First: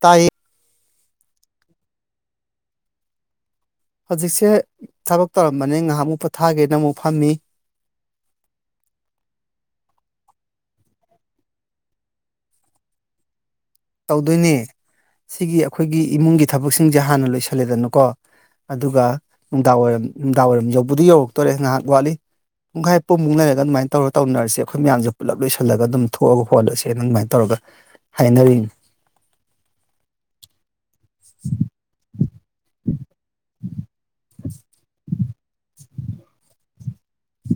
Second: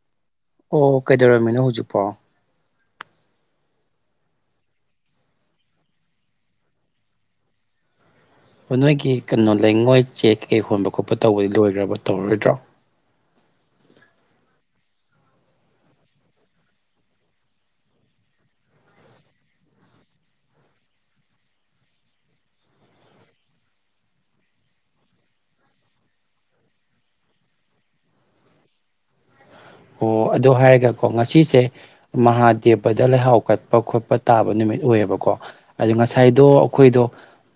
ꯇꯥꯏꯌꯦ ꯑꯣ ꯀꯩꯗꯧꯔꯝꯃꯤꯅꯣ ꯍꯧꯖꯤꯛꯄꯣ? ꯍꯧꯖꯤꯛꯁꯦ ꯊꯕꯛ ꯇꯧꯔꯝꯕꯅꯦ ꯉꯥꯏꯍꯥꯛ ꯑꯃꯨꯛ ꯄꯣꯊꯥꯒꯦꯅ ꯑꯃꯨꯛ ꯐꯝꯃꯤ꯫ ꯑꯣ ꯅꯣꯏꯒꯤ ꯀꯩꯅꯣ ꯂꯩꯉꯣꯏ ꯆꯦꯛ ꯀꯩ ꯀꯩ ꯍꯣꯟꯕ ꯈꯣꯠꯄ ꯇꯧꯕꯗꯤ ꯂꯣꯏꯈ꯭ꯔꯕꯣ ꯇꯧꯔꯣꯏꯗ꯭ꯔꯣ? ꯇꯧꯗꯣꯏꯅꯦ ꯁꯤꯒꯤ ꯑꯈꯣꯏꯒꯤ ꯏꯃꯨꯡꯒꯤ ꯊꯕꯛꯁꯤꯡꯖꯦ ꯍꯥꯟꯅ ꯂꯣꯏꯁꯜꯂꯦꯗꯅꯀꯣ ꯑꯗꯨꯒ ꯅꯨꯡꯗꯥꯡ ꯋꯥꯏꯔꯝ ꯅꯨꯡꯗꯥꯡ ꯋꯥꯏꯔꯝ ꯌꯧꯕꯗꯤ ꯌꯧꯔꯛꯇꯣꯔꯦ ꯉꯥꯍꯥꯛ ꯋꯥꯠꯂꯤ꯫ ꯄꯨꯡꯈꯥꯏ ꯄꯨꯡꯃꯨꯛ ꯂꯩꯔꯒ ꯑꯗꯨꯃꯥꯏꯅ ꯇꯧꯔꯒ ꯇꯧꯃꯥꯟꯅꯔꯁꯦ ꯑꯈꯣꯏ ꯃꯌꯥꯝꯖꯦ ꯄꯨꯂꯞ ꯂꯣꯏꯁꯤꯜꯂꯒ ꯑꯗꯨꯝ ꯊꯣꯛꯑꯒ ꯍꯣꯜꯂꯁꯦ ꯑꯗꯨꯥꯏꯅ ꯇꯧꯔꯒ꯫ ꯍꯥꯏꯅꯔꯤꯟ ꯑꯣ ꯑꯗꯨ ꯍꯥꯏꯔꯒꯀꯣ ꯉꯁꯤꯁꯦ ꯃꯍꯥꯗꯦꯕꯗ ꯂꯩꯍꯥꯎ ꯀꯠꯄ ꯈꯣꯠꯄ ꯇꯥꯕ ꯅꯨꯃꯤꯠ ꯑꯣꯏꯌꯦꯕꯀꯣ ꯉꯁꯥꯏꯗꯣ ꯑꯈꯣꯏꯗꯣ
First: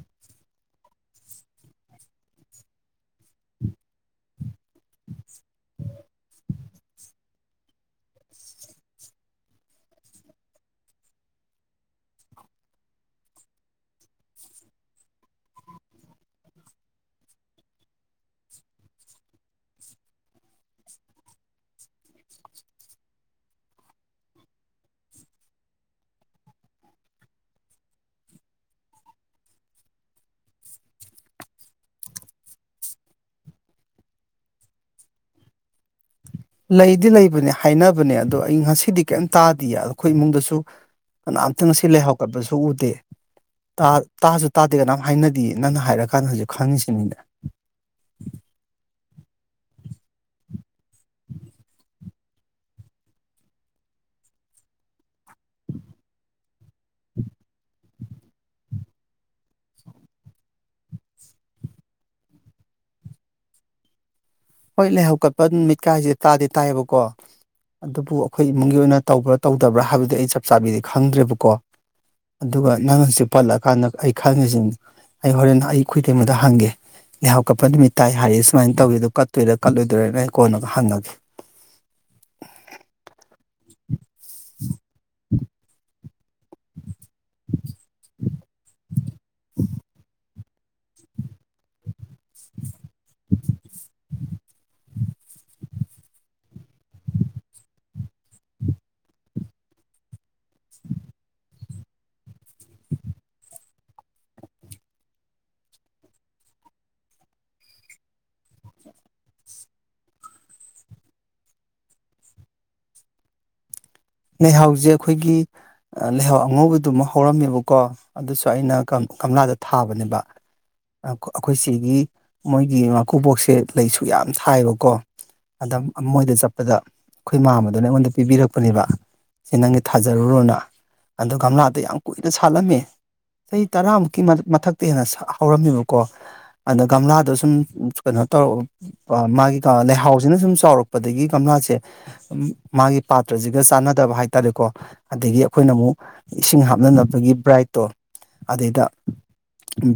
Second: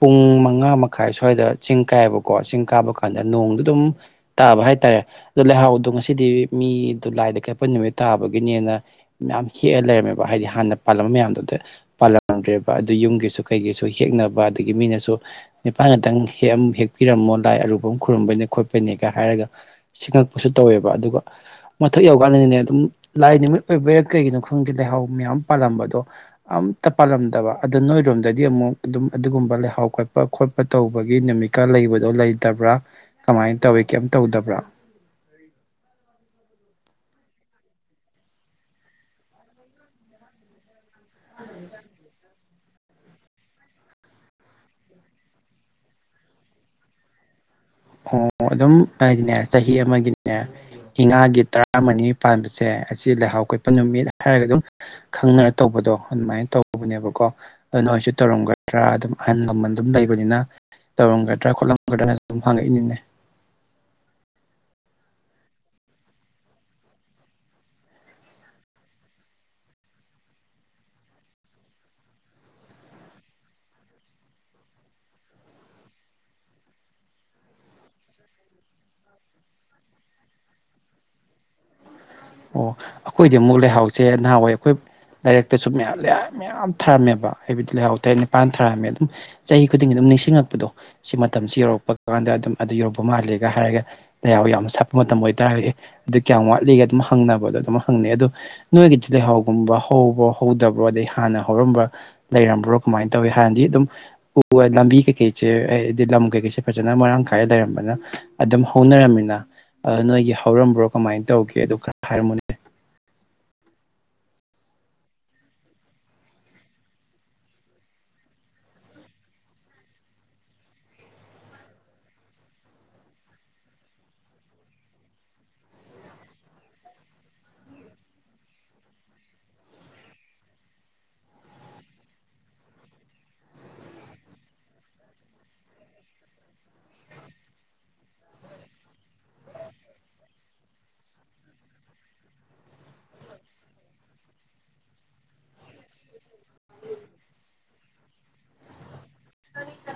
ꯄꯨꯡ ꯃꯉꯥ ꯃꯈꯥꯏ ꯁ꯭ꯋꯥꯏꯗ ꯆꯤꯡ ꯀꯥꯏꯌꯦꯕꯀꯣ ꯆꯤꯡ ꯀꯥꯕ ꯀꯥꯟꯗ ꯅꯣꯡꯗꯣ ꯑꯗꯨꯝ ꯇꯥꯕ ꯍꯥꯏꯇꯥꯔꯦ ꯑꯗꯨ ꯂꯩꯍꯥꯎꯗꯣ ꯉꯁꯤꯗꯤ ꯃꯤꯗꯣ ꯂꯥꯏꯗ ꯀꯠꯄ ꯅꯨꯃꯤꯠ ꯇꯥꯕꯒꯤꯅꯦꯅ ꯃꯌꯥꯝ ꯍꯦꯛꯑ ꯂꯩꯔꯝꯃꯦꯕ ꯍꯥꯏꯗꯤ ꯍꯥꯟꯅ ꯄꯥꯜꯂꯝꯕ ꯃꯌꯥꯝꯗꯨꯗ ꯄꯥꯜꯂꯝꯗ꯭ꯔꯦꯕ ꯑꯗꯨ ꯌꯨꯝꯒꯤꯁꯨ ꯀꯩꯒꯤꯁꯨ ꯍꯦꯛꯅꯕ ꯑꯗꯒꯤ ꯃꯤꯅꯁꯨ ꯅꯤꯄꯥꯥꯟ ꯉꯥꯛꯇꯪ ꯍꯦꯛꯑꯝ ꯍꯦꯛꯄꯤꯔꯝꯃꯣ ꯂꯥꯏ ꯑꯔꯨꯕ ꯑꯃ ꯈꯨꯔꯨꯝꯝꯕꯩꯅꯦ ꯈꯣꯠꯄꯩꯅꯦꯒ ꯍꯥꯏꯔꯒ ꯁꯤꯡꯉꯛꯄꯁꯨ ꯇꯧꯋꯦꯕ ꯑꯗꯨꯒ ꯃꯊꯛ ꯌꯧꯔꯀꯥꯟꯗꯗꯤꯅꯦ ꯑꯗꯨꯝ ꯂꯥꯏ ꯅꯨꯃꯤꯠ ꯑꯣꯏꯕꯩꯔꯥ ꯀꯩꯒꯤꯅꯣ ꯈꯪꯗꯦ ꯂꯩꯍꯥꯎ ꯃꯌꯥꯝ ꯄꯥꯜꯂꯝꯕ ꯑꯗꯣ ꯑꯝꯇ ꯄꯥꯜꯂꯝꯗꯕ ꯑꯗ ꯅꯣꯏꯔꯣꯝꯗꯒꯤ ꯑꯃꯨꯛ ꯑꯗꯨꯝ ꯑꯗꯨꯒꯨꯝꯕ ꯂꯩꯍꯥꯎ ꯀꯠꯄ ꯈꯣꯠꯄ ꯇꯧꯕꯒꯤ ꯅꯨꯃꯤꯠꯀ ꯂꯩꯕꯗꯣ ꯂꯩꯇꯕ꯭ꯔꯥ ꯀꯃꯥꯏꯅ ꯇꯧꯋꯤ ꯀꯩꯝ ꯇꯧꯗꯕ꯭ꯔꯥ ꯂꯩꯗꯤ ꯂꯩꯕꯅꯦ ꯍꯥꯏꯅꯕꯅꯦ ꯑꯗꯣ ꯑꯩ ꯉꯁꯤꯗꯤ ꯀꯔꯤꯝ ꯇꯥꯗꯤꯌꯦ ꯑꯩꯈꯣꯏ ꯏꯃꯨꯡꯗꯁꯨ ꯀꯅꯥꯝꯇ ꯉꯁꯤ ꯂꯩꯍꯥꯎ ꯀꯠꯄꯁꯨ [unintelligible] ꯎꯗꯦ ꯇꯥ ꯇꯥꯁꯨ ꯇꯥꯗꯦ ꯀꯅꯥꯝ ꯍꯥꯏꯅꯗꯤꯌꯦ ꯅꯪꯅ ꯍꯥꯏꯔꯀꯥꯟꯗ ꯍꯧꯖꯤꯛ ꯈꯪꯉꯤꯁꯤꯅꯤꯗꯅ ꯑꯣ ꯑꯗꯨꯝ ꯍꯥꯏꯗꯤꯅꯦ ꯆꯍꯤ ꯑꯃꯒꯤꯅꯦ ꯏꯉꯥꯒꯤ ꯇꯔꯥꯃꯔꯤ ꯄꯥꯟꯕꯁꯦ ꯑꯁꯤ ꯂꯩꯍꯥꯎ ꯀꯠꯄ ꯅꯨꯃꯤꯠ ꯍꯥꯏꯔꯒ ꯑꯗꯨꯝ ꯈꯪꯅꯔ ꯇꯧꯕꯗꯣ ꯑꯗꯨꯃꯥꯏꯅ ꯇꯧꯕꯅꯦꯕꯀꯣ ꯑꯗꯨ ꯅꯣꯏꯁꯨ ꯇꯧꯔꯝꯒꯗ꯭ꯔꯥ ꯑꯗꯨꯝ ꯑꯍꯟ ꯂꯃꯟ ꯑꯗꯨꯝ ꯂꯩꯕꯅꯤꯅ ꯇꯧꯔꯝꯒꯗ꯭ꯔꯥ ꯈꯣꯠꯂꯝꯒꯗ꯭ꯔꯥꯅ ꯑꯗꯨꯝ ꯍꯪꯉꯛꯏꯅꯤꯅꯦ ꯍꯣꯏ ꯂꯩꯍꯥꯎ ꯀꯠꯄ ꯅꯨꯃꯤꯠ ꯀꯥꯏꯁꯦ ꯇꯥꯗꯤ ꯇꯥꯏꯌꯦꯕꯀꯣ ꯑꯗꯨꯕꯨ ꯑꯩꯈꯣꯏ ꯏꯃꯨꯡꯒꯤ ꯑꯣꯏꯅ ꯇꯧꯕ꯭ꯔꯥ ꯇꯧꯗꯕ꯭ꯔꯥ ꯍꯥꯏꯕꯗꯨ ꯑꯩ ꯆꯞ ꯆꯥꯕꯤꯗꯤ ꯈꯪꯗ꯭ꯔꯦꯕꯀꯣ ꯑꯗꯨꯒ ꯅꯪ ꯍꯧꯖꯤꯛ ꯄꯜꯂꯛꯑꯀꯥꯟꯗ ꯑꯩ ꯈꯪꯉꯤꯁꯤꯅꯤ ꯑꯩ ꯍꯣꯔꯦꯟ ꯑꯩ ꯈꯣꯏ ꯏꯇꯩꯃꯗ ꯍꯪꯒꯦ ꯂꯩꯍꯥꯎ ꯀꯠꯄ ꯅꯨꯃꯤꯠ ꯇꯥꯏ ꯍꯥꯏꯌꯦ ꯁꯨꯃꯥꯏꯅ ꯇꯧꯋꯦ ꯀꯠ ꯀꯠꯇꯣꯏꯔ ꯀꯠꯂꯣꯏꯗꯣꯏꯔ ꯑꯩ ꯀꯣꯟꯅ ꯍꯪꯉꯒꯦ ꯑꯣ ꯑꯩꯈꯣꯏꯗꯤ ꯑꯃꯨꯛ ꯂꯩꯍꯥꯎꯁꯦ ꯅꯍꯥꯟꯋꯥꯏ ꯑꯩꯈꯣꯏ ꯂꯥꯏꯔꯛꯇꯁꯨ ꯃꯌꯥꯝ ꯃꯌꯥꯝ ꯃꯌꯥꯝ ꯊꯥꯔꯝꯃꯦꯕ ꯍꯥꯏꯕꯗꯤ ꯂꯩꯥꯍꯥꯎ ꯇꯔꯦꯠ ꯅꯤꯄꯥꯜ ꯊꯥꯔꯝꯃꯦ ꯑꯗꯨꯝ ꯆꯍꯤ ꯈꯨꯗꯤꯡꯒꯤ ꯑꯗꯨꯝ ꯅꯤꯡꯁꯤꯡꯉꯛꯄꯗꯣ ꯁꯤ ꯃꯇꯝꯁꯤ ꯌꯧꯔꯛꯄꯒ ꯀꯥꯟꯗ ꯑꯗꯨꯝ ꯑꯗꯨ ꯌꯧꯕ ꯃꯥꯂꯦꯒ ꯍꯥꯏꯔꯒ ꯂꯩꯍꯥꯎ ꯌꯥꯝ ꯁꯥꯠꯄ ꯃꯇꯝ ꯑꯣꯏꯇꯥꯔꯒꯗꯤ ꯑꯗꯨ ꯀꯌꯥꯝ ꯋꯥꯠꯂꯤꯒ ꯑꯗꯨꯝ ꯍꯪꯅꯕꯗꯣ ꯑꯗꯨꯝ ꯍꯪꯅꯩ ꯑꯗꯣ ꯅꯣꯏꯒꯤꯗꯤ ꯂꯩꯍꯥꯎꯒꯨꯝꯕ ꯍꯧꯕ꯭ꯔꯣ ꯍꯧꯗꯕ꯭ꯔꯣ ꯑꯗꯩ ꯍꯥꯟꯅ ꯍꯧꯔꯝꯕ ꯂꯩꯔꯝꯕ꯭ꯔꯣ ꯀꯃꯥꯏꯅ ꯇꯧꯏ ꯍꯥꯟꯅꯗꯤ ꯑꯗꯨꯝ ꯎ ꯂꯝꯕꯤ ꯀꯩꯀꯩꯁꯦ ꯍꯥꯏꯗꯤ ꯂꯝ ꯀꯩꯀꯩꯁꯦ ꯐꯖꯅ ꯃꯔꯥꯡ ꯀꯥꯏꯅ ꯂꯩꯔꯝꯕꯅ ꯑꯗꯨꯝ ꯍꯧꯅꯔꯝꯃꯤꯅ ꯅꯣꯏꯒꯤ ꯍꯧꯔꯝꯕ꯭ꯔꯣ ꯀꯃꯥꯏꯅ ꯇꯧꯒꯦ ꯑꯗꯨ ꯈꯔ ꯍꯥꯏꯔꯝꯃꯨꯅꯦ ꯂꯩꯍꯥꯎꯁꯦ ꯑꯩꯈꯣꯏꯒꯤ ꯂꯩꯍꯥꯎ ꯑꯉꯧꯕꯗꯨꯃ ꯍꯧꯔꯝꯃꯦꯕꯀꯣ ꯑꯗꯨꯁꯨ ꯑꯩꯅ ꯀꯪ ꯀꯪꯂꯥꯗ ꯊꯥꯕꯅꯦꯕ ꯑꯥ ꯑꯩꯈꯣꯏ ꯁꯤꯒꯤ ꯃꯣꯏꯒꯤ ꯃꯀꯨꯕꯣꯛꯁꯦ ꯂꯩꯁꯨ ꯌꯥꯝ ꯊꯥꯏꯌꯦꯕꯀꯣ ꯑꯗ ꯃꯣꯏꯗ ꯆꯠꯄꯗ ꯑꯩꯈꯣꯏ ꯃꯥꯝꯃꯗꯨꯅ ꯑꯩꯉꯣꯟꯗ ꯄꯤꯕꯤꯔꯛꯄꯅꯦꯕ ꯁꯤ ꯅꯪꯒꯤ ꯊꯥꯖꯔꯨꯔꯣꯅ ꯑꯗꯣ ꯒꯝꯂꯥꯗ ꯌꯥꯝ ꯀꯨꯏꯅ ꯁꯥꯠꯂꯝꯃꯦ ꯆꯍꯤ ꯇꯔꯥꯃꯨꯛꯀꯤ ꯃꯥ ꯃꯊꯛꯇ ꯍꯦꯟꯅ ꯍꯧꯔꯝꯃꯦꯕꯀꯣ ꯑꯗ ꯒꯝꯂꯥꯗꯣ ꯁꯨꯝ ꯀꯩꯅꯣ ꯇꯧꯔꯛꯑꯣ ꯃꯥꯒꯤ ꯂꯩꯍꯥꯎꯁꯤꯅ ꯁꯨꯝ ꯆꯥꯎꯔꯛꯄꯗꯒꯤ ꯒꯝꯂꯥꯁꯦ ꯃꯥꯒꯤ ꯄꯥꯇ꯭ꯔꯁꯤꯒ ꯆꯥꯟꯅ ꯇꯥꯕ ꯍꯥꯏ ꯇꯥꯔꯦꯀꯣ ꯑꯗꯒꯤ ꯑꯩꯈꯣꯏꯅ ꯑꯃꯨꯛ ꯏꯁꯤꯡ ꯍꯥꯞꯅꯅꯕꯒꯤ ꯕ꯭ꯔꯥꯏꯠꯇꯣ ꯑꯗꯩꯗ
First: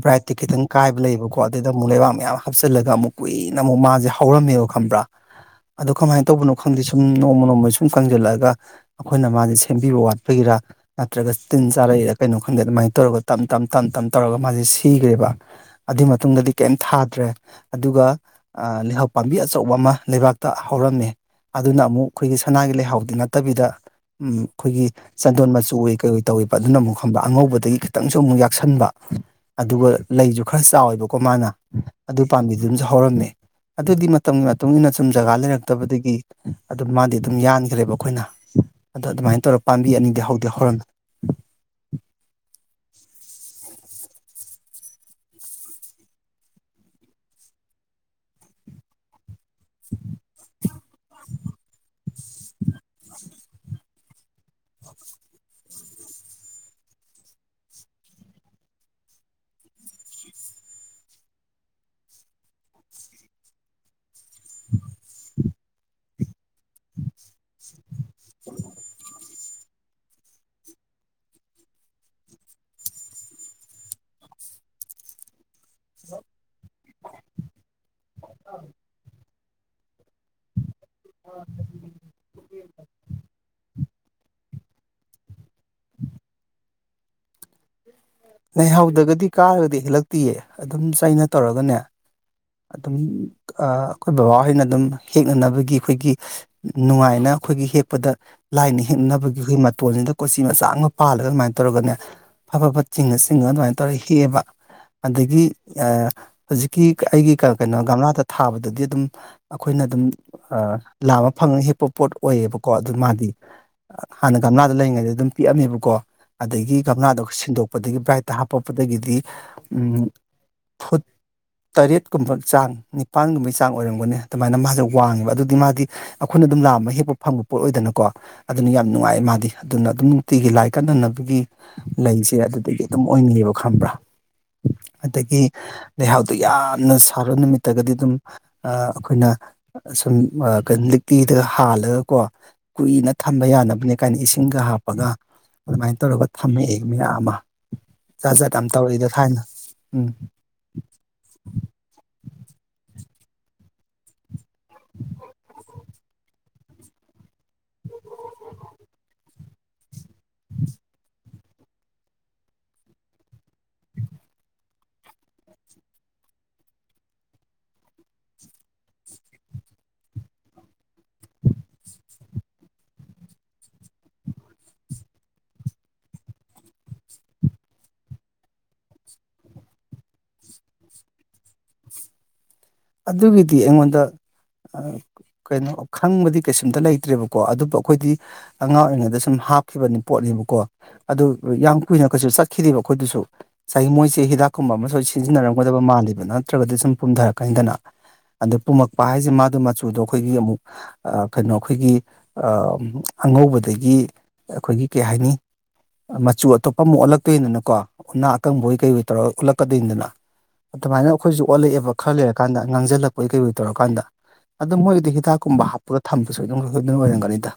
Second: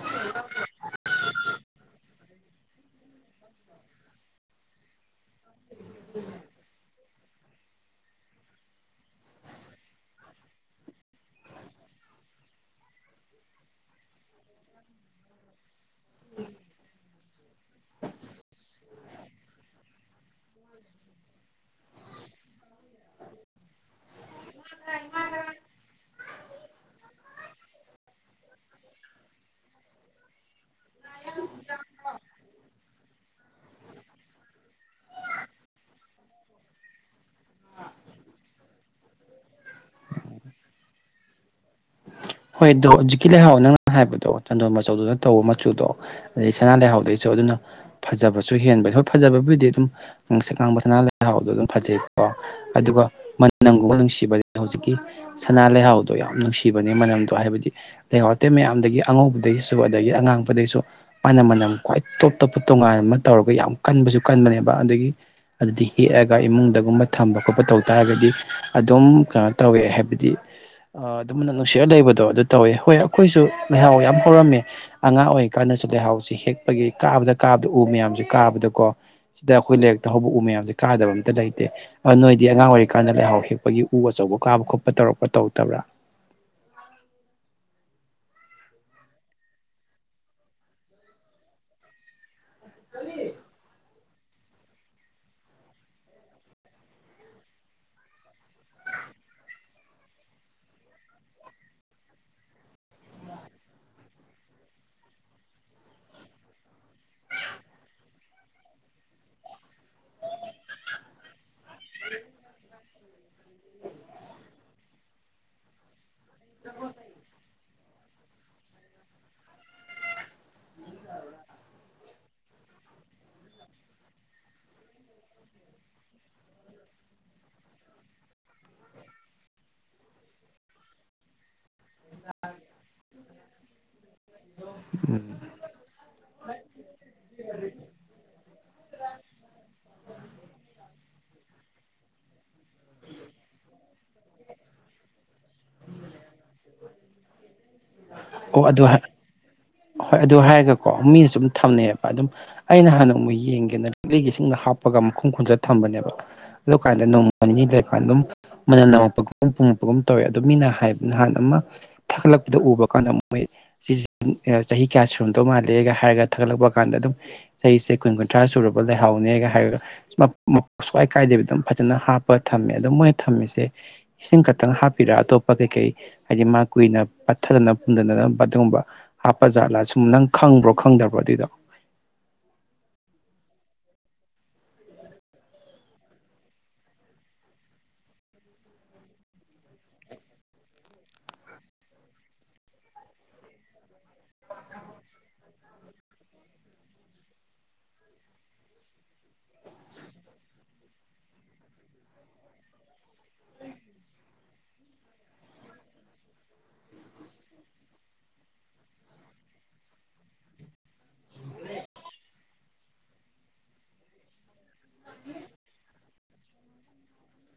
ꯕ꯭ꯔꯥꯏꯠꯇꯤ ꯈꯤꯇꯪ ꯀꯥꯏꯕ ꯂꯩꯌꯦꯕꯀꯣ ꯑꯗꯨꯏꯗ ꯑꯃꯨꯛ ꯂꯩꯕꯥꯛ ꯃꯌꯥꯝ ꯍꯥꯞꯆꯤꯜꯂꯒ ꯑꯃꯨꯛ ꯀꯨꯏꯅ ꯑꯃꯨꯛ ꯃꯥꯁꯦ ꯍꯧꯔꯝꯃꯦꯕ ꯈꯪꯕ꯭ꯔꯥ ꯑꯗꯣ ꯀꯃꯥꯏꯅ ꯇꯧꯕꯅꯣ ꯈꯪꯗꯦ ꯁꯨꯝ ꯅꯣꯡꯃ ꯅꯣꯡꯃ ꯁꯨꯝ ꯀꯪꯖꯜꯂꯛꯑꯒ ꯑꯩꯈꯣꯏꯅ ꯃꯥꯁꯦ ꯁꯦꯝꯕꯤꯕ ꯋꯥꯠꯄꯒꯤꯔꯥ ꯅꯠꯇ꯭ꯔꯒ ꯇꯤꯟ ꯆꯥꯔꯛꯏꯔꯥ ꯀꯩꯅꯣ ꯈꯪꯗꯦ ꯑꯗꯨꯃꯥꯏꯅ ꯇꯧꯔꯒ ꯇꯝ ꯇꯝ ꯇꯝ ꯇꯝ ꯇꯝ ꯇꯧꯔꯒ ꯃꯥꯁꯦ ꯁꯤꯈ꯭ꯔꯦꯕ ꯑꯗꯨꯏ ꯃꯇꯨꯡꯗꯗꯤ ꯀꯩꯝ ꯊꯥꯗ꯭ꯔꯦ ꯑꯗꯨꯒ ꯑꯥ ꯂꯩꯍꯥꯎ ꯄꯥꯝꯕꯤ ꯑꯆꯧꯕ ꯑꯃ ꯂꯩꯕꯥꯛꯇ ꯍꯧꯔꯝꯃꯦ ꯑꯗꯨꯅ ꯑꯃꯨꯛ ꯑꯩꯈꯣꯏꯒꯤ ꯁꯅꯥꯒꯤ ꯂꯩꯍꯥꯎꯗꯤ ꯅꯠꯇꯕꯤꯗ ꯎꯝ ꯑꯩꯈꯣꯏꯒꯤ ꯆꯟꯗꯣꯟ ꯃꯆꯨ ꯑꯣꯏ ꯀꯩ ꯑꯣꯏ ꯇꯧꯋꯦꯕ ꯑꯗꯨꯅ ꯑꯃꯨꯛ ꯈꯪꯕ ꯑꯉꯧꯕꯗꯒꯤ ꯈꯤꯇꯪꯁꯨ ꯑꯃꯨꯛ ꯌꯥꯛꯁꯟꯕ ꯑꯗꯨꯒ ꯂꯩꯁꯨ ꯈꯔ ꯆꯥꯎꯋꯦꯕꯀꯣ ꯃꯥꯅ ꯑꯗꯨ ꯄꯥꯝꯕꯤꯗꯨꯝꯁꯨ ꯍꯧꯔꯝꯃꯦ ꯑꯗꯨꯗꯤ ꯃꯇꯝꯒꯤ ꯃꯇꯨꯡ ꯃꯇꯨꯡꯏꯟꯅ ꯁꯨꯝ ꯖꯒꯥ ꯂꯩꯔꯛꯇꯕꯗꯒꯤ ꯑꯗꯨꯝ ꯃꯥꯗꯤ ꯑꯗꯨꯝ ꯌꯥꯟꯈ꯭ꯔꯦꯕ ꯑꯩꯈꯣꯏꯅ ꯑꯗ ꯑꯗꯨꯃꯥꯏ ꯇꯧꯔꯒ ꯄꯥꯝꯕꯤ ꯑꯅꯤꯗꯤ ꯍꯧꯗꯤ ꯍꯧꯔꯝꯃꯦ ꯍꯣꯏ ꯑꯗꯣ ꯍꯧꯖꯤꯛꯀꯤ ꯂꯩꯍꯥꯎ ꯅꯪꯅ ꯍꯥꯏꯕꯗꯣ ꯆꯟꯗꯣꯟ ꯃꯆꯧꯗꯨꯅ ꯇꯧꯕ ꯃꯆꯨꯗꯣ ꯑꯗꯩ ꯁꯅꯥ ꯂꯩꯍꯥꯎꯗꯩꯁꯨ ꯑꯗꯨꯅ ꯐꯖꯕꯁꯨ ꯍꯦꯟꯕꯩ ꯍꯣꯏ ꯐꯖꯕꯕꯨꯗꯤ ꯑꯗꯨꯝ ꯉꯪꯁꯛ ꯉꯥꯡꯕ ꯁꯅꯥ ꯂꯩꯍꯥꯎꯗꯣ ꯑꯗꯨꯝ ꯐꯖꯩꯀꯣ ꯑꯗꯨꯒ ꯃꯅꯝꯒꯨꯝꯕ ꯅꯨꯡꯁꯤꯕꯅꯦ ꯍꯧꯖꯤꯛꯀꯤ ꯁꯅꯥ ꯂꯩꯍꯥꯎꯗꯣ ꯌꯥꯝ ꯅꯨꯡꯁꯤꯕꯅꯦ ꯃꯅꯝ ꯑꯗꯣ ꯍꯥꯏꯕꯗꯤ ꯂꯩꯍꯥꯎ ꯑꯇꯩ ꯃꯌꯥꯝꯗꯒꯤ ꯑꯉꯧꯕꯗꯩꯩꯁꯨ ꯑꯗꯒꯤ ꯑꯉꯥꯡꯕꯗꯩꯩꯁꯨ ꯃꯅꯝ ꯃꯅꯝ ꯈ꯭ꯋꯥꯏ ꯇꯣꯞ ꯇꯣꯞꯄ ꯇꯣꯉꯥꯟ ꯑꯃ ꯇꯧꯔꯒ ꯌꯥꯝ ꯀꯟꯕꯁꯨ ꯀꯟꯕꯅꯦꯕ ꯑꯗꯒꯤ ꯑꯗꯨꯗꯤ ꯍꯦꯛꯑꯒ ꯏꯃꯨꯡꯗꯒꯨꯝꯕ ꯊꯝꯕ ꯈꯣꯠꯄ ꯇꯧ ꯇꯔꯒꯗꯤ ꯑꯗꯨꯝ ꯀꯩꯅꯣ ꯇꯧꯋꯦ ꯍꯥꯏꯕꯗꯤ ꯑꯗꯨꯝ ꯅꯨꯡꯁꯤꯔꯒꯥ ꯂꯩꯕ ꯗꯣ ꯑꯗꯨ ꯇꯧꯋꯦ ꯍꯣꯏ ꯑꯩꯈꯣꯏꯁꯨ ꯂꯩꯍꯥꯎ ꯌꯥꯝ ꯍꯧꯔꯝꯃꯦ ꯑꯉꯥꯡ ꯑꯣꯏꯔꯤꯀꯥꯟꯗꯁꯨ ꯂꯩꯍꯥꯎꯁꯤ ꯍꯦꯛꯄꯒꯤ ꯀꯥꯕꯗ ꯀꯥꯕꯗ ꯎ ꯃꯌꯥꯝꯁꯤ ꯀꯥꯕꯗꯀꯣ ꯁꯤꯗ ꯑꯩꯈꯣꯏ ꯂꯩꯥꯔꯛꯇ ꯍꯧꯕ ꯎ ꯃꯌꯥꯝꯁꯦ ꯀꯥꯗꯕ ꯑꯝꯇ ꯂꯩꯇꯦ ꯑ ꯅꯣꯏꯗꯤ ꯑꯉꯥꯡ ꯑꯣꯏꯔꯤꯀꯥꯟꯗ ꯂꯩꯍꯥꯎ ꯍꯦꯛꯄꯒꯤ ꯎ ꯑꯆꯧꯕ ꯀꯥꯕ ꯈꯣꯠꯄ ꯇꯧꯔꯛꯄꯥ ꯇꯧꯔꯛꯇꯕ꯭ꯔꯥ ꯂꯩꯥꯍꯥꯎꯗꯒꯗꯤ ꯀꯥꯔꯒꯗꯤ ꯍꯦꯜꯂꯛꯇꯤꯌꯦ ꯑꯗꯨꯝ ꯆꯩꯅ ꯇꯧꯔꯒꯅꯦ ꯑꯗꯨꯝ ꯑꯩꯈꯣꯏ ꯕꯕꯥꯍꯣꯏꯅ ꯑꯗꯨꯝ ꯍꯦꯛꯅꯅꯕꯒꯤ ꯑꯩꯈꯣꯏꯒꯤ ꯅꯨꯡꯉꯥꯏꯅ ꯑꯩꯈꯣꯏꯒꯤ ꯍꯦꯛꯄꯗ ꯂꯥꯏꯅ ꯍꯦꯛꯅꯕꯒꯤ ꯑꯩꯈꯣꯏ ꯃꯇꯣꯟꯜꯁꯤꯗ ꯀꯣꯆꯤ ꯃꯆꯥ ꯑꯃ ꯄꯥꯜꯂꯒ ꯑꯗꯨꯃꯥꯏꯅ ꯇꯧꯔꯒꯅꯦ ꯐ ꯐꯥ ꯐꯠ ꯆꯤꯡꯉ ꯆꯤꯡꯉ ꯑꯗꯨꯃꯥꯏꯅ ꯇꯧꯔꯒ ꯍꯦꯛꯑꯦꯕ ꯑꯗꯒꯤ ꯍꯧꯖꯤꯛꯀꯤ ꯑꯩꯒꯤ ꯀꯩꯅꯣ ꯒꯝꯂꯥꯗ ꯊꯥꯕꯗꯗꯤ ꯑꯗꯨꯝ ꯑꯩꯈꯣꯏꯅ ꯑꯗꯨꯝ ꯂꯥꯝꯃ ꯐꯪꯉ ꯍꯦꯛ ꯄ ꯄꯣꯠ ꯑꯣꯏꯌꯦꯕꯀꯣ ꯑꯗꯨ ꯃꯥꯗꯤ ꯍꯥꯟꯅ ꯒꯝꯂꯥꯗ ꯂꯩꯔꯤꯉꯩꯗ ꯑꯗꯨꯝ ꯄꯤꯛꯑꯝꯃꯦꯕꯀꯣ ꯑꯗꯒꯤ ꯒꯝꯂꯥꯗꯣ ꯁꯤꯟꯗꯣꯛꯄꯗꯒꯤ ꯕ꯭ꯔꯥꯏꯠꯇ ꯍꯥꯞꯄꯛꯄꯗꯒꯤꯗꯤ ꯎꯝ ꯐꯨꯠ ꯇꯔꯦꯠꯀꯨꯝꯕ ꯆꯥꯡ ꯅꯤꯄꯥꯟꯒꯨꯝꯕꯩ ꯆꯥꯡ ꯑꯣꯏꯔꯝꯒꯅꯤ ꯑꯗꯨꯃꯥꯏꯅ ꯃꯥꯁꯦ ꯋꯥꯡꯉꯦꯕ ꯑꯗꯨꯗꯤ ꯃꯥꯗꯤ ꯑꯩꯈꯣꯏꯅ ꯑꯗꯨꯝ ꯂꯥꯝꯃ ꯍꯦꯛꯄ ꯐꯪꯕ ꯄꯣꯠ ꯑꯣꯏꯗꯅꯀꯣ ꯑꯗꯨꯅ ꯌꯥꯝ ꯅꯨꯡꯉꯥꯏ ꯃꯥꯗꯤ ꯑꯗꯨꯅ ꯑꯗꯨꯝ ꯅꯨꯡꯇꯤꯒꯤ ꯂꯥꯏ ꯀꯠꯅꯅꯕꯒꯤ ꯂꯩꯁꯦ ꯑꯗꯨꯗꯒꯤ ꯑꯗꯨꯝ [unintelligible] ꯈꯪꯕ꯭ꯔꯥ ꯎꯝ ꯑꯗꯒꯤ ꯂꯩꯍꯥꯎ ꯑꯗꯨ ꯌꯥꯝꯅ ꯁꯥꯕ ꯅꯨꯃꯤꯠꯇꯒꯗꯤ ꯑꯗꯨꯝ ꯑꯩꯈꯣꯏꯅ ꯁꯨꯝ ꯂꯤꯛꯂꯤꯗꯒꯥ ꯍꯥꯜꯂꯒꯀꯣ ꯀꯨꯏꯅ ꯊꯝꯕ ꯌꯥꯅꯕꯅꯦ ꯀꯥꯏꯅ ꯏꯁꯤꯡꯒ ꯍꯥꯞꯄꯒ ꯑꯗꯨꯃꯥꯏꯅ ꯇꯧꯔꯒ ꯊꯝꯃꯛꯑꯦ ꯃꯌꯥꯝ ꯑꯃ ꯖꯠ ꯖꯥꯠ ꯑꯣ ꯑꯃ ꯑꯗꯨ ꯇꯧꯔꯛꯏꯗ ꯊꯥꯏꯅ ꯎꯝ ꯀꯣ ꯃꯤꯅꯁꯨ ꯑꯗꯨꯝ ꯊꯝꯅꯩꯑꯕ ꯑꯗꯨꯝ ꯑꯩ ꯅꯍꯥꯟ ꯅꯣꯡꯃꯥ ꯌꯦꯡꯒꯦꯅ [unintelligible] ꯏꯁꯤꯡꯗ ꯍꯥꯞꯄꯒ ꯃꯈꯨꯝ ꯈꯨꯝꯖꯤꯟꯂꯒ ꯊꯝꯕꯅꯦꯕ ꯑꯗꯨ ꯀꯥꯟꯗ ꯅꯣꯡꯃ ꯅꯤꯅꯤ ꯂꯩꯔꯀꯥꯟꯗ ꯑꯗꯨꯝ ꯃꯅꯝ ꯅꯝꯃꯛꯛꯄꯒꯨꯝ ꯄꯨꯡꯉꯛꯄꯒꯨꯝ ꯇꯧꯋꯦ ꯑꯗꯨꯣ ꯃꯤꯅ ꯍꯥꯏꯕ ꯅꯍꯥꯟ ꯑꯃ ꯊꯥꯒꯠꯂꯛꯄꯗ ꯎꯕ ꯀꯥꯟꯗ ꯃꯣꯏ ꯆꯍꯤ ꯀꯌꯥ ꯁꯨꯔꯝꯗꯧ ꯃꯥꯜꯂꯦꯒ ꯍꯥꯏꯔꯒ ꯊꯥꯒꯠꯂꯛꯄ ꯀꯥꯟꯗ ꯑꯗꯨꯝ ꯆꯍꯤꯁꯦ ꯀꯨꯟ ꯀꯨꯟꯊ꯭ꯔꯥ ꯁꯨꯔꯕ ꯂꯩꯍꯥꯎꯅꯦꯒ ꯍꯥꯏꯔꯒ ꯁꯨꯡꯋꯥꯥꯏ ꯀꯥꯏꯗꯕꯤ ꯑꯗꯨꯝ ꯐꯖꯅ ꯍꯥꯞꯄ ꯊꯝꯃꯦ ꯑꯗꯨꯣ ꯃꯣꯏꯅ ꯊꯝꯃꯤꯁꯦ ꯏꯁꯤꯡ ꯈꯛꯇꯪ ꯍꯥꯞꯄꯤꯔ ꯑꯇꯣꯞꯄ ꯀꯩꯀꯩ ꯍꯥꯏꯗꯤ ꯃꯥ ꯀꯨꯏꯅ ꯄꯠꯊꯗꯅ [unintelligible] ꯑꯗꯨꯒꯨꯝꯕ ꯍꯥꯞꯄ ꯖꯥꯠꯂꯥ ꯁꯨꯝ ꯅꯪ ꯈꯪꯕ꯭ꯔꯣ ꯈꯪꯗꯕ꯭ꯔꯣ ꯑꯗꯨꯏꯗꯣ ꯑꯗꯨꯒꯤꯗꯤ ꯑꯩꯉꯣꯟꯗ [unintelligible] ꯀꯩꯅꯣ ꯈꯪꯕꯗꯤ ꯀꯩꯁꯨꯝꯇ ꯂꯩꯇ꯭ꯔꯦꯕꯀꯣ ꯑꯗꯨꯕꯨ ꯑꯩꯈꯣꯏꯗꯤ ꯑꯉꯥꯡ ꯑꯣꯏꯔꯤꯉꯩꯗ ꯁꯨꯝ ꯍꯥꯞꯈꯤꯕꯅꯤ ꯄꯣꯠꯅꯦꯕꯀꯣ ꯑꯗꯨ ꯌꯥꯝ ꯀꯨꯏꯅ ꯀꯩꯁꯨ ꯆꯠꯈꯤꯗꯦꯕ ꯑꯩꯈꯣꯏꯗꯨꯁꯨ ꯉꯁꯥꯏꯒꯤ ꯃꯣꯏꯁꯦ ꯍꯤꯗꯥꯛꯀꯨꯝꯕ ꯑꯃ ꯁꯣꯏ ꯁꯤꯖꯤꯟꯅꯔꯝꯒꯗꯕ ꯃꯥꯜꯂꯤꯕ ꯅꯠꯇ꯭ꯔꯒꯗꯤ ꯁꯨꯝ ꯄꯨꯝꯗꯔꯛꯀꯅꯤꯗꯅ ꯑꯗ ꯄꯨꯝꯃꯛꯄ ꯍꯥꯏꯁꯦ ꯃꯥꯗꯣ ꯃꯆꯨꯗꯣ ꯑꯩꯈꯣꯏꯒꯤ ꯑꯃꯨꯛ ꯑ ꯀꯩꯅꯣ ꯑꯩꯈꯣꯏꯒꯤ ꯑ ꯑꯉꯧꯕꯗꯒꯤ ꯑꯩꯈꯣꯏꯒꯤ ꯀꯩꯍꯥꯏꯅꯤ ꯃꯆꯨ ꯑꯇꯣꯞꯄ ꯑꯃꯨꯛ ꯑꯣꯜꯂꯛꯇꯣꯏꯗꯅꯀꯣ ꯎꯅꯥ ꯑꯀꯪꯕꯑꯣꯏ ꯀꯩꯑꯣꯏ ꯇꯧꯔꯒ ꯑꯨꯠꯂꯛꯀꯗꯣꯏꯅꯤꯗꯅ꯫ ꯑꯗꯨꯃꯥꯏꯅ ꯑꯩꯈꯣꯏꯁꯨ ꯑꯣꯜꯂꯛꯑꯦꯕ ꯈꯔ ꯂꯩꯔꯀꯥꯟꯗ ꯉꯥꯡꯁꯤꯜꯂꯛꯄꯩ ꯀꯩꯑꯣꯏ ꯇꯧꯔꯀꯥꯟꯗ꯫ ꯑꯗꯣ ꯃꯣꯏꯒꯤꯗꯤ ꯍꯤꯗꯥꯛꯀꯨꯝꯕ ꯍꯥꯞꯄꯒ ꯊꯝꯕ ꯁꯣꯏ [unintelligible] ꯁꯣꯏꯗꯅ ꯑꯣꯏꯔꯝꯒꯅꯤꯗ꯫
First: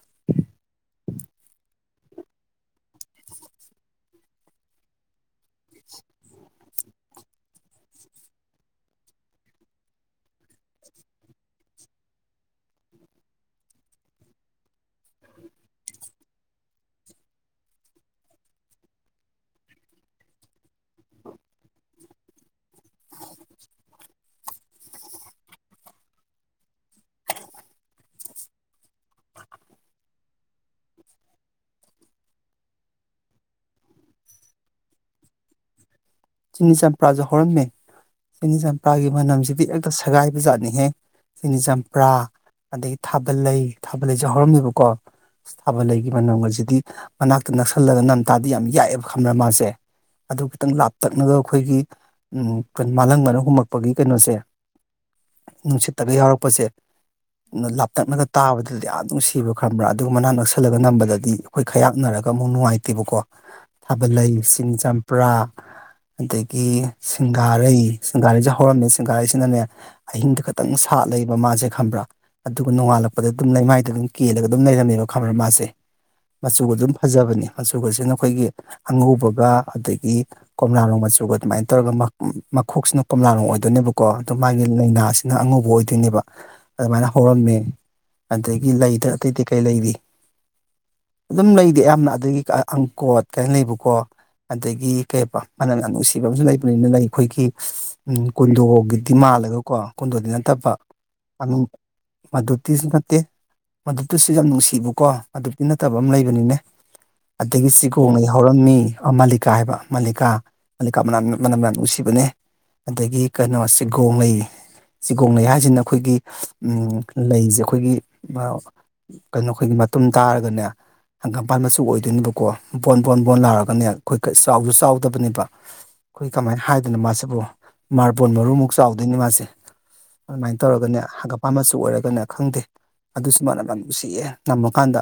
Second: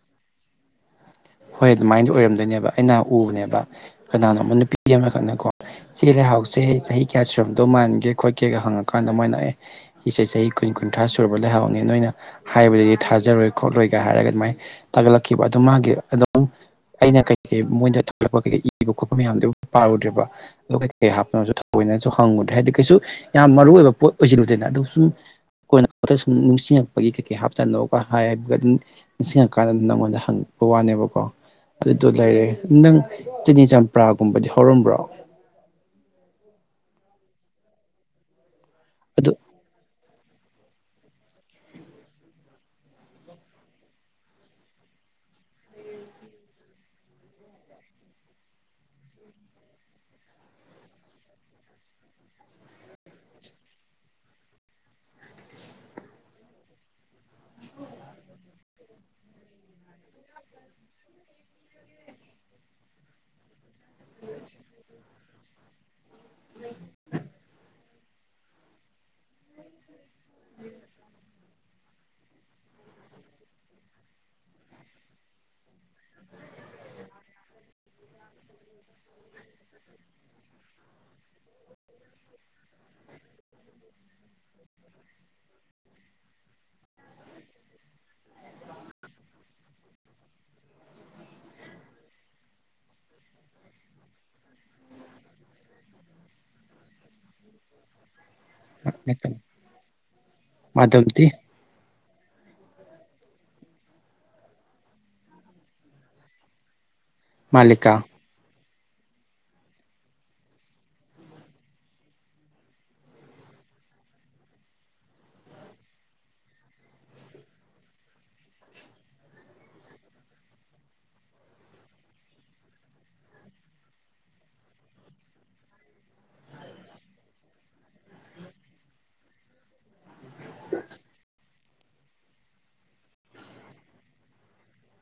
ꯍꯣꯏ ꯑꯗꯨꯃꯥꯏꯅꯗꯤ ꯑꯣꯏꯔꯝꯗꯣꯏꯅꯦꯕ ꯑꯩꯅ ꯎꯕꯅꯦꯕ ꯀꯅꯥꯅꯣ ꯑꯃ ꯅꯨꯄꯤ ꯑꯃꯈꯛꯅꯀꯣ ꯁꯤꯒꯤ ꯂꯩꯍꯥꯎꯁꯦ ꯆꯍꯤ ꯀꯌꯥ ꯁꯨꯔꯝꯗꯧ ꯃꯥꯟꯒꯦ ꯈꯣꯠꯀꯦꯒ ꯍꯪꯉꯀꯥꯟꯗ ꯃꯣꯏꯅ ꯑꯦ ꯁꯤꯁꯦ ꯆꯍꯤ ꯀꯨꯟ ꯀꯨꯟꯊ꯭ꯔꯥ ꯁꯨꯔꯕ ꯂꯩꯍꯥꯎꯅꯦ ꯅꯣꯏꯅ ꯍꯥꯏꯕꯗꯗꯤ ꯊꯥꯖꯔꯣꯏ ꯈꯣꯠꯂꯣꯏꯒꯥꯏ ꯍꯥꯏꯔꯒ ꯑꯗꯨꯃꯥꯏ ꯇꯥꯒꯠꯂꯛꯈꯤꯕ ꯑꯗꯨ ꯃꯥꯒꯤ ꯑꯗ ꯑꯩꯅ ꯀꯩꯀꯩ ꯃꯣꯏꯗ ꯊꯥꯒꯠꯂꯛꯄ ꯀꯩꯀꯩ ꯏꯕ ꯈꯣꯠꯄ ꯃꯌꯥꯝꯗꯨ ꯄꯥꯔꯨꯗ꯭ꯔꯦꯕ꯫ ꯑꯗꯣ ꯀꯩꯀꯩ ꯍꯥꯞꯄꯅꯣꯁꯨ ꯊꯑꯣꯏꯅꯁꯨ ꯍꯪꯉꯨꯗ꯭ꯔꯦ ꯍꯥꯏꯗꯤ ꯀꯩꯁꯨ ꯌꯥꯝ ꯃꯔꯨ ꯑꯣꯏꯕ ꯄꯣꯠ ꯑꯣꯏꯁꯤꯜꯂꯨꯗꯪꯅ ꯑꯗꯨ ꯁꯨꯝ ꯀꯣꯟꯅ [inaudible] ꯁꯨꯝ ꯅꯤꯡꯁꯤꯡꯉꯛꯄꯒꯤ ꯀꯩꯀꯩ ꯍꯥꯞꯆꯥꯅꯣꯒ ꯍꯥꯏꯕꯒ ꯑꯗꯨꯝ ꯅꯤꯡꯁꯤꯡꯉꯀꯥꯟꯗ ꯅꯪꯉꯣꯟꯗ ꯍꯪꯉꯛꯄ ꯋꯥꯅꯦꯕ꯫ ꯀꯣ ꯑꯗꯨꯗꯣ ꯂꯩꯔꯦ ꯅꯪ ꯆꯤꯅꯤ ꯆꯝꯄ꯭ꯔꯥꯒꯨꯝꯕꯗꯤ ꯍꯧꯔꯝꯕ꯭ꯔꯣ꯫ ꯆꯤꯅꯤ ꯆꯝꯄ꯭ꯔꯥꯁꯨ ꯍꯧꯔꯝꯃꯦ ꯆꯤꯅꯤ ꯆꯝꯄ꯭ꯔꯥꯒꯤ ꯑꯗꯨ ꯃꯅꯝꯁꯤꯗꯤ ꯑꯦꯛꯇ ꯁꯦꯒꯥꯏꯕ ꯖꯥꯠꯅꯤꯍꯦ꯫ ꯁꯤꯅꯤ ꯆꯝꯄ꯭ꯔꯥ ꯑꯗꯒꯤ ꯊꯥꯕꯜꯂꯩ ꯊꯥꯕꯜꯂꯩꯁꯨ ꯍꯧꯔꯝꯃꯦꯕꯀꯣ꯫ ꯊꯥꯕꯜꯂꯩꯒꯤ ꯃꯅꯝꯒꯁꯤꯗꯤ ꯃꯅꯥꯛꯇ ꯅꯛꯁꯜꯂꯒ ꯅꯝꯇꯥꯗꯤ ꯌꯥꯝ ꯌꯥꯛꯑꯦꯕ ꯈꯪꯕ꯭ꯔ ꯃꯥꯁꯦ꯫ ꯑꯗꯨ ꯈꯤꯇꯪ ꯂꯥꯞ ꯇꯛꯅꯒ ꯑꯩꯈꯣꯏꯒꯤ ꯎ ꯀ-ꯃꯥꯂꯪꯕꯅ ꯍꯨꯝꯃꯛꯛꯄꯒꯤ ꯀꯩꯅꯣꯁꯦ ꯅꯨꯡꯁꯤꯠꯇꯒ ꯌꯥꯎꯔꯛꯄꯁꯦ ꯂꯥꯞꯇꯛꯅꯒ ꯇꯥꯕꯗꯗꯤ ꯌꯥꯝ ꯅꯨꯡꯁꯤꯕ ꯈꯪꯕ꯭ꯔꯥ ꯑꯗꯨꯒ ꯃꯅꯥꯛ ꯅꯛꯁꯤꯜꯂꯒ ꯅꯝꯕꯗꯗꯤ ꯍꯣꯏ ꯈꯌꯥꯛꯅꯔꯒ ꯑꯃꯨꯛ ꯅꯨꯡꯉꯥꯏꯇꯦꯕꯀꯣ ꯊꯥꯕꯜꯂꯩ ꯆꯤꯅꯤ ꯆꯝꯄ꯭ꯔꯥ ꯑꯗꯒꯤ ꯁꯤꯡꯒꯥꯔꯩ ꯁꯤꯡꯒꯥꯔꯩꯁꯨ ꯍꯧꯔꯝꯃꯦ ꯁꯤꯡꯒꯥꯔꯩꯁꯤꯅꯅꯦ ꯑꯍꯤꯡꯗ ꯈꯛꯇꯪ ꯁꯥꯠ ꯂꯩꯕ ꯃꯥꯁꯦ ꯈꯕ꯭ꯔꯥ꯫ ꯑꯗꯨꯒ ꯅꯣꯡꯉꯥꯜꯂꯛꯄꯗ ꯑꯗꯨꯝ ꯂꯩꯃꯥꯏꯗ ꯑꯗꯨꯝ ꯀꯦꯜꯂꯒ ꯑꯗꯨꯝ ꯂꯩꯔꯝꯃꯦꯕ ꯈꯝꯕꯔ ꯃꯥꯥꯁꯦ꯫ ꯃꯆꯨꯒ ꯑꯗꯨꯝ ꯐꯖꯕꯅꯤ ꯃꯆꯨꯒꯁꯤꯅ ꯑꯩꯈꯣꯏꯒꯤ ꯑꯉꯧꯕꯒ ꯑꯗꯒꯤ ꯀꯣꯝꯂꯥ ꯂꯣꯡ ꯃꯆꯨꯒ ꯑꯗꯨꯃꯥꯏꯅ ꯇꯧꯔꯒ ꯃ-ꯃꯈꯣꯛꯁꯤꯅ ꯀꯣꯝꯂꯥ ꯂꯣꯡ ꯑꯣꯏꯗꯣꯏꯅꯦꯕ ꯀꯣ ꯑꯗꯨ ꯃꯥꯒꯤ ꯂꯥꯏꯅꯥꯁꯤꯅ ꯑꯉꯧꯕ ꯑꯣꯏꯗꯣꯏꯅꯦꯕ ꯑꯗꯨꯃꯥꯏꯅ ꯍꯧꯔꯝꯃꯦ꯫ ꯑꯗꯒꯤ ꯂꯩꯗ ꯑꯇꯩꯇꯩ ꯀꯩ ꯂꯩꯔꯤ꯫ ꯑꯗꯨꯝ ꯂꯩꯗꯤ ꯑꯌꯥꯝꯅ ꯑꯗꯨꯒꯤ ꯑ-ꯑꯪꯀꯣꯠ ꯀꯥꯏꯅ ꯂꯩꯕꯀꯣ꯫ ꯑꯗꯒꯤ ꯀꯩ ꯍꯥꯏꯕ ꯃꯅꯝ ꯌꯥꯝ ꯅꯨꯡꯁꯤꯕ ꯑꯃꯁꯨ ꯂꯩꯕꯅꯤꯅꯦ ꯂꯩ ꯑꯩꯈꯣꯏꯒꯤ꯫ ꯎꯝ ꯀꯨꯟꯗꯣꯒꯤꯗꯤ ꯃꯥꯜꯂꯒꯀꯣ ꯀꯨꯟꯗꯣꯗꯤ ꯅꯠꯇꯕ ꯃꯥꯙꯕꯇꯤ [unintelligible] ꯃꯥꯗꯨꯚꯇꯤꯁꯨ ꯅꯠꯇꯦ꯫ ꯃꯥꯗꯨꯚꯇꯤꯁꯨ ꯌꯥꯝ ꯅꯨꯡꯁꯤꯕꯀꯣ ꯃꯥꯗꯨꯚꯇꯤ ꯅꯠꯇꯕ ꯑꯃ ꯂꯩꯕꯅꯤꯅꯦ꯫ ꯑꯗꯒꯤ ꯃꯥꯂꯤꯀꯥ ꯆꯤꯒꯣꯡꯂꯩ ꯍꯧꯔꯝꯃꯤ ꯑ-ꯃꯥꯂꯤꯀꯥ ꯍꯥꯏꯕ ꯃꯥꯂꯤꯀꯥ꯫ ꯃꯥꯂꯤꯀꯥ ꯃꯅꯝ ꯃꯅꯝ ꯌꯥꯝ ꯅꯨꯡꯁꯤꯕꯅꯦ ꯑꯗꯒꯤ ꯀꯩꯅꯣ ꯆꯤꯒꯣꯡꯂꯩ ꯆꯤꯒꯣꯡꯂꯩꯩ ꯍꯥꯏꯁꯤꯅ ꯑꯩꯈꯣꯏꯒꯤ ꯎꯝ ꯂꯩꯁꯦ ꯑꯩꯈꯣꯏꯒꯤ ꯑ ꯀꯩꯅꯣ ꯑꯩꯈꯣꯏꯒꯤ ꯃꯇꯨꯝ ꯇꯥꯔꯒꯅꯦ ꯍꯪꯒꯥꯝꯄꯥꯥꯟ ꯃꯆꯨ ꯑꯣꯏꯗꯣꯏꯅꯦꯕꯀꯣ ꯕꯣꯟ ꯕꯣꯟ ꯕꯣꯟ ꯂꯥꯎꯔꯒꯅꯦ ꯑꯩꯈꯣꯏ ꯀ-ꯆꯥꯎꯁꯨ ꯆꯥꯎꯗꯕꯅꯦꯕ꯫ ꯑꯩꯈꯣꯏ ꯀꯃꯥꯏꯅ ꯍꯥꯏꯗꯣꯏꯅꯣ ꯃꯥꯁꯤꯕꯨ ꯃꯥꯔꯕꯣꯟ ꯃꯔꯨꯃꯨꯛ ꯆꯥꯎꯗꯣꯏꯅꯤ ꯃꯥꯁꯦ꯫ ꯑꯗꯨꯃꯥꯏꯅ ꯇꯧꯔꯒꯅꯦ ꯍꯪꯒꯥꯝꯄꯥꯟ ꯃꯆꯨ ꯑꯣꯏꯔꯒꯅꯦ ꯈꯪꯗꯦ ꯑꯗꯨꯁꯨꯨ ꯃꯅꯝ ꯌꯥꯝ ꯅꯨꯡꯁꯤꯌꯦ ꯅꯝꯃꯀꯥꯟꯗ꯫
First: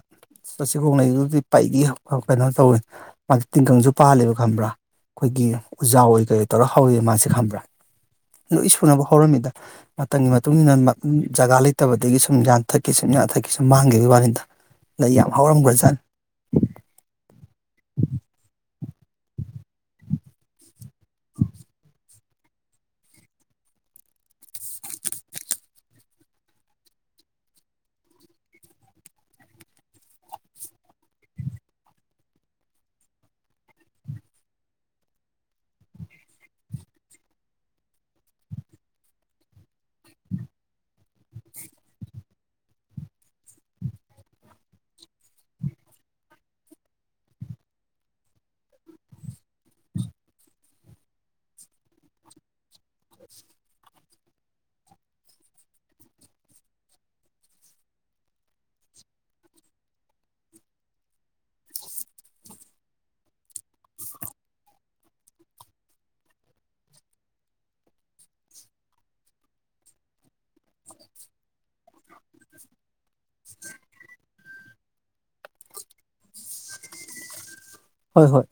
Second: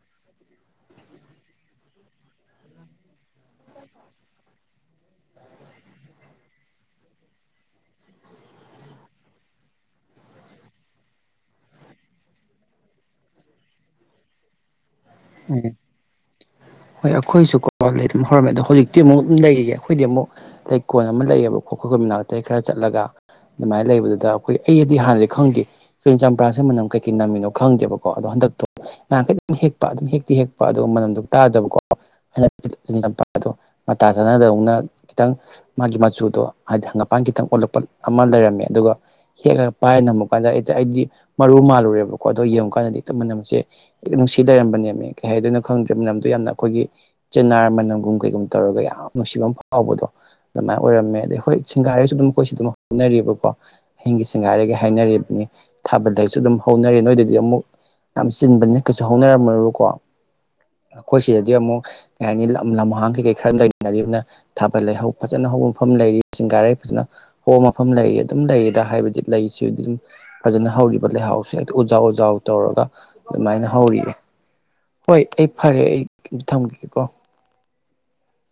ꯆ-ꯆꯤꯒꯣꯡꯂꯩꯗꯨꯗꯤ ꯄꯩꯒꯩ ꯑ ꯀꯩꯅꯣ ꯇꯧꯋꯤ ꯃꯥꯗꯤ ꯇꯤꯡꯈꯪꯁꯨ ꯄꯥꯜꯂꯦꯕ ꯈꯝꯕ꯭ꯔꯥ꯫ ꯑꯩꯈꯣꯏꯒꯤ ꯎꯖꯥꯎ ꯑꯣꯏ ꯀꯩꯑꯣꯏ ꯇꯧꯔ ꯍꯧꯋꯦ ꯃꯥꯁꯦ ꯈꯪꯕ꯭ꯔꯥ ꯂꯣꯏ ꯁꯨꯅꯕ ꯍꯧꯔꯝꯃꯤꯗ꯫ ꯃꯇꯝꯒꯤ ꯃꯇꯨꯡ ꯏꯟꯅ ꯃ-ꯖꯒꯥ ꯂꯩꯇꯕꯗꯒꯤ ꯁꯨꯝ ꯌꯥꯟꯊꯠꯀꯤ ꯁꯨꯝ ꯌꯥꯟꯊꯠꯀꯤ ꯁꯨꯝ ꯃꯥꯡꯈꯤꯕꯒꯤ ꯋꯥꯅꯤꯗ꯫ ꯂꯩ ꯌꯥꯝ ꯎꯝ ꯍꯧꯔꯝꯈ꯭ꯔꯖꯥꯠꯅꯤ ꯍꯣꯏ ꯑꯈꯣꯏꯁꯨ ꯀꯣꯄꯥꯂꯦꯠ ꯑꯗꯨꯝ ꯍꯧꯔꯝꯃꯦ ꯑꯗꯣ ꯍꯧꯖꯤꯛ ꯇꯤ ꯑꯃꯨꯛ ꯑꯗꯨꯝ ꯂꯩꯌꯦꯌꯦ ꯑꯈꯣꯏꯗꯤ ꯑꯃꯨꯛ ꯂꯩꯀꯣꯟ ꯑꯃ ꯂꯩꯌꯦꯕ ꯈꯣꯠ ꯈꯨ ꯃꯅꯥꯇꯩ ꯈꯔ ꯆꯠꯂꯒ ꯑꯗꯨꯃꯥꯏꯅ ꯂꯩꯕꯗꯨꯗ ꯑꯈꯣꯏ ꯑꯩꯗꯤ ꯍꯥꯟꯅꯗꯤ ꯈꯪꯗꯦ ꯆꯤꯅꯤ ꯆꯝꯄ꯭ꯔꯥꯁꯦ ꯃꯅꯝ ꯀꯩꯀꯩ ꯅꯝꯃꯤꯅꯣ ꯈꯪꯗꯦꯕꯀꯣ ꯑꯗꯣ ꯍꯟꯗꯛꯇꯣ ꯅꯍꯥꯟ ꯈꯤꯇꯪ ꯍꯦꯛ ꯄ ꯑꯗꯨꯝ ꯍꯦꯛꯇꯤ ꯍꯦꯛꯄ ꯑꯗꯣ ꯃꯅꯝꯗꯣ ꯇꯥꯗꯕꯀꯣ ꯍꯟꯗꯛꯇꯤ ꯆꯤꯅꯤ ꯆꯝꯄꯥꯗꯣ ꯃꯇꯥ ꯆꯅꯗꯧꯅ ꯈꯤꯇꯪ ꯃꯥꯒꯤ ꯃꯆꯨꯗꯣ ꯍꯥꯏꯗꯤ ꯍꯪꯒꯄꯥꯟ ꯈꯤꯇꯪ ꯑꯣꯜꯂꯛꯄ ꯑꯃ ꯂꯩꯔꯝꯃꯦ ꯑꯗꯨꯒ ꯍꯦꯛꯑꯒ ꯄꯥꯏꯔ ꯅꯝꯃꯨꯀꯥꯟꯗ ꯍꯦꯛꯇ ꯑꯩꯗꯤ ꯃꯔꯨ ꯃꯥꯜꯂꯨꯔꯦꯕꯀꯣ ꯑꯗꯣ ꯌꯦꯡꯉꯨꯀꯥꯟꯗꯗꯤ ꯍꯦꯛꯇ ꯃꯅꯝꯁꯦ ꯅꯨꯡꯁꯤ ꯁꯤ ꯂꯩꯔꯝꯕꯅꯦꯃꯤ ꯀꯩ ꯍꯥꯏꯗꯨꯅꯣ ꯈꯪꯗ꯭ꯔꯦ ꯃꯅꯝꯗꯣ ꯌꯥꯝꯅ ꯑꯈꯣꯏꯒꯤ ꯆꯤꯅꯥꯔ ꯃꯅꯝꯒꯨꯝ ꯀꯩꯒꯨꯝ ꯇꯧꯔꯒ ꯌꯥꯝ ꯅꯨꯡꯁꯤꯕꯃ ꯐꯥꯎꯕꯗꯣ ꯑꯗꯨꯃꯥꯏ ꯑꯣꯏꯔꯝꯃꯦ ꯑꯗꯩ ꯍꯣꯏ ꯁꯤꯡꯒꯔꯩꯁꯨ ꯑꯗꯨꯝ ꯑꯈꯣꯏ ꯁꯤꯗ ꯑꯗꯨꯝ ꯍꯣꯠꯅꯔꯤꯑꯕꯀꯣ ꯑꯍꯤꯡꯒꯤ ꯁꯤꯡꯒꯔꯩꯒ ꯍꯥꯏꯅꯔꯤꯕꯅꯤ ꯊꯥꯕꯜꯂꯩꯁꯨ ꯑꯗꯨꯝ ꯍꯧꯅꯔꯦ ꯅꯣꯏꯗꯗꯤ ꯑꯃꯨꯛ ꯌꯥꯝ ꯆꯤꯟꯕꯅꯤꯅ ꯀꯩꯁꯨ ꯍꯧꯅꯔꯝꯃꯔꯣꯏꯀꯣ ꯑꯈꯣꯏ ꯁꯤꯗꯗꯤ ꯑꯃꯨꯛ ꯀꯩ ꯍꯥꯏꯅꯤ ꯂꯝ ꯂꯝꯍꯥꯡ ꯀꯩ ꯀꯩ ꯈꯔ ꯂꯩꯅꯔꯤꯕꯅ ꯊꯥꯕꯜꯂꯩ ꯍꯧ ꯐꯖꯅ ꯍꯧꯕ ꯃꯐꯝ ꯂꯩꯔꯤ ꯁꯤꯡꯒꯥꯔꯩ ꯐꯖꯅ ꯍꯣ ꯃꯐꯝ ꯂꯩꯔꯤ ꯑꯗꯨꯝ ꯂꯩꯔꯤꯗ ꯍꯥꯏꯕꯗꯤ ꯂꯩꯁꯤ ꯑꯗꯨꯝ ꯐꯖꯅ ꯍꯧꯔꯤꯕ ꯂꯩꯍꯥꯎꯁꯦ ꯍꯦꯛꯇ ꯎꯖꯥꯎ ꯑꯣꯖꯥꯎ ꯇꯧꯔꯒ ꯑꯗꯨꯃꯥꯏꯅ ꯍꯧꯔꯤꯑꯦ ꯍꯣꯏ ꯑꯩ ꯐꯔꯦ ꯑꯩ ꯊꯝꯒꯤꯒꯦ ꯀꯣ ꯍꯣꯏ ꯍꯣꯏ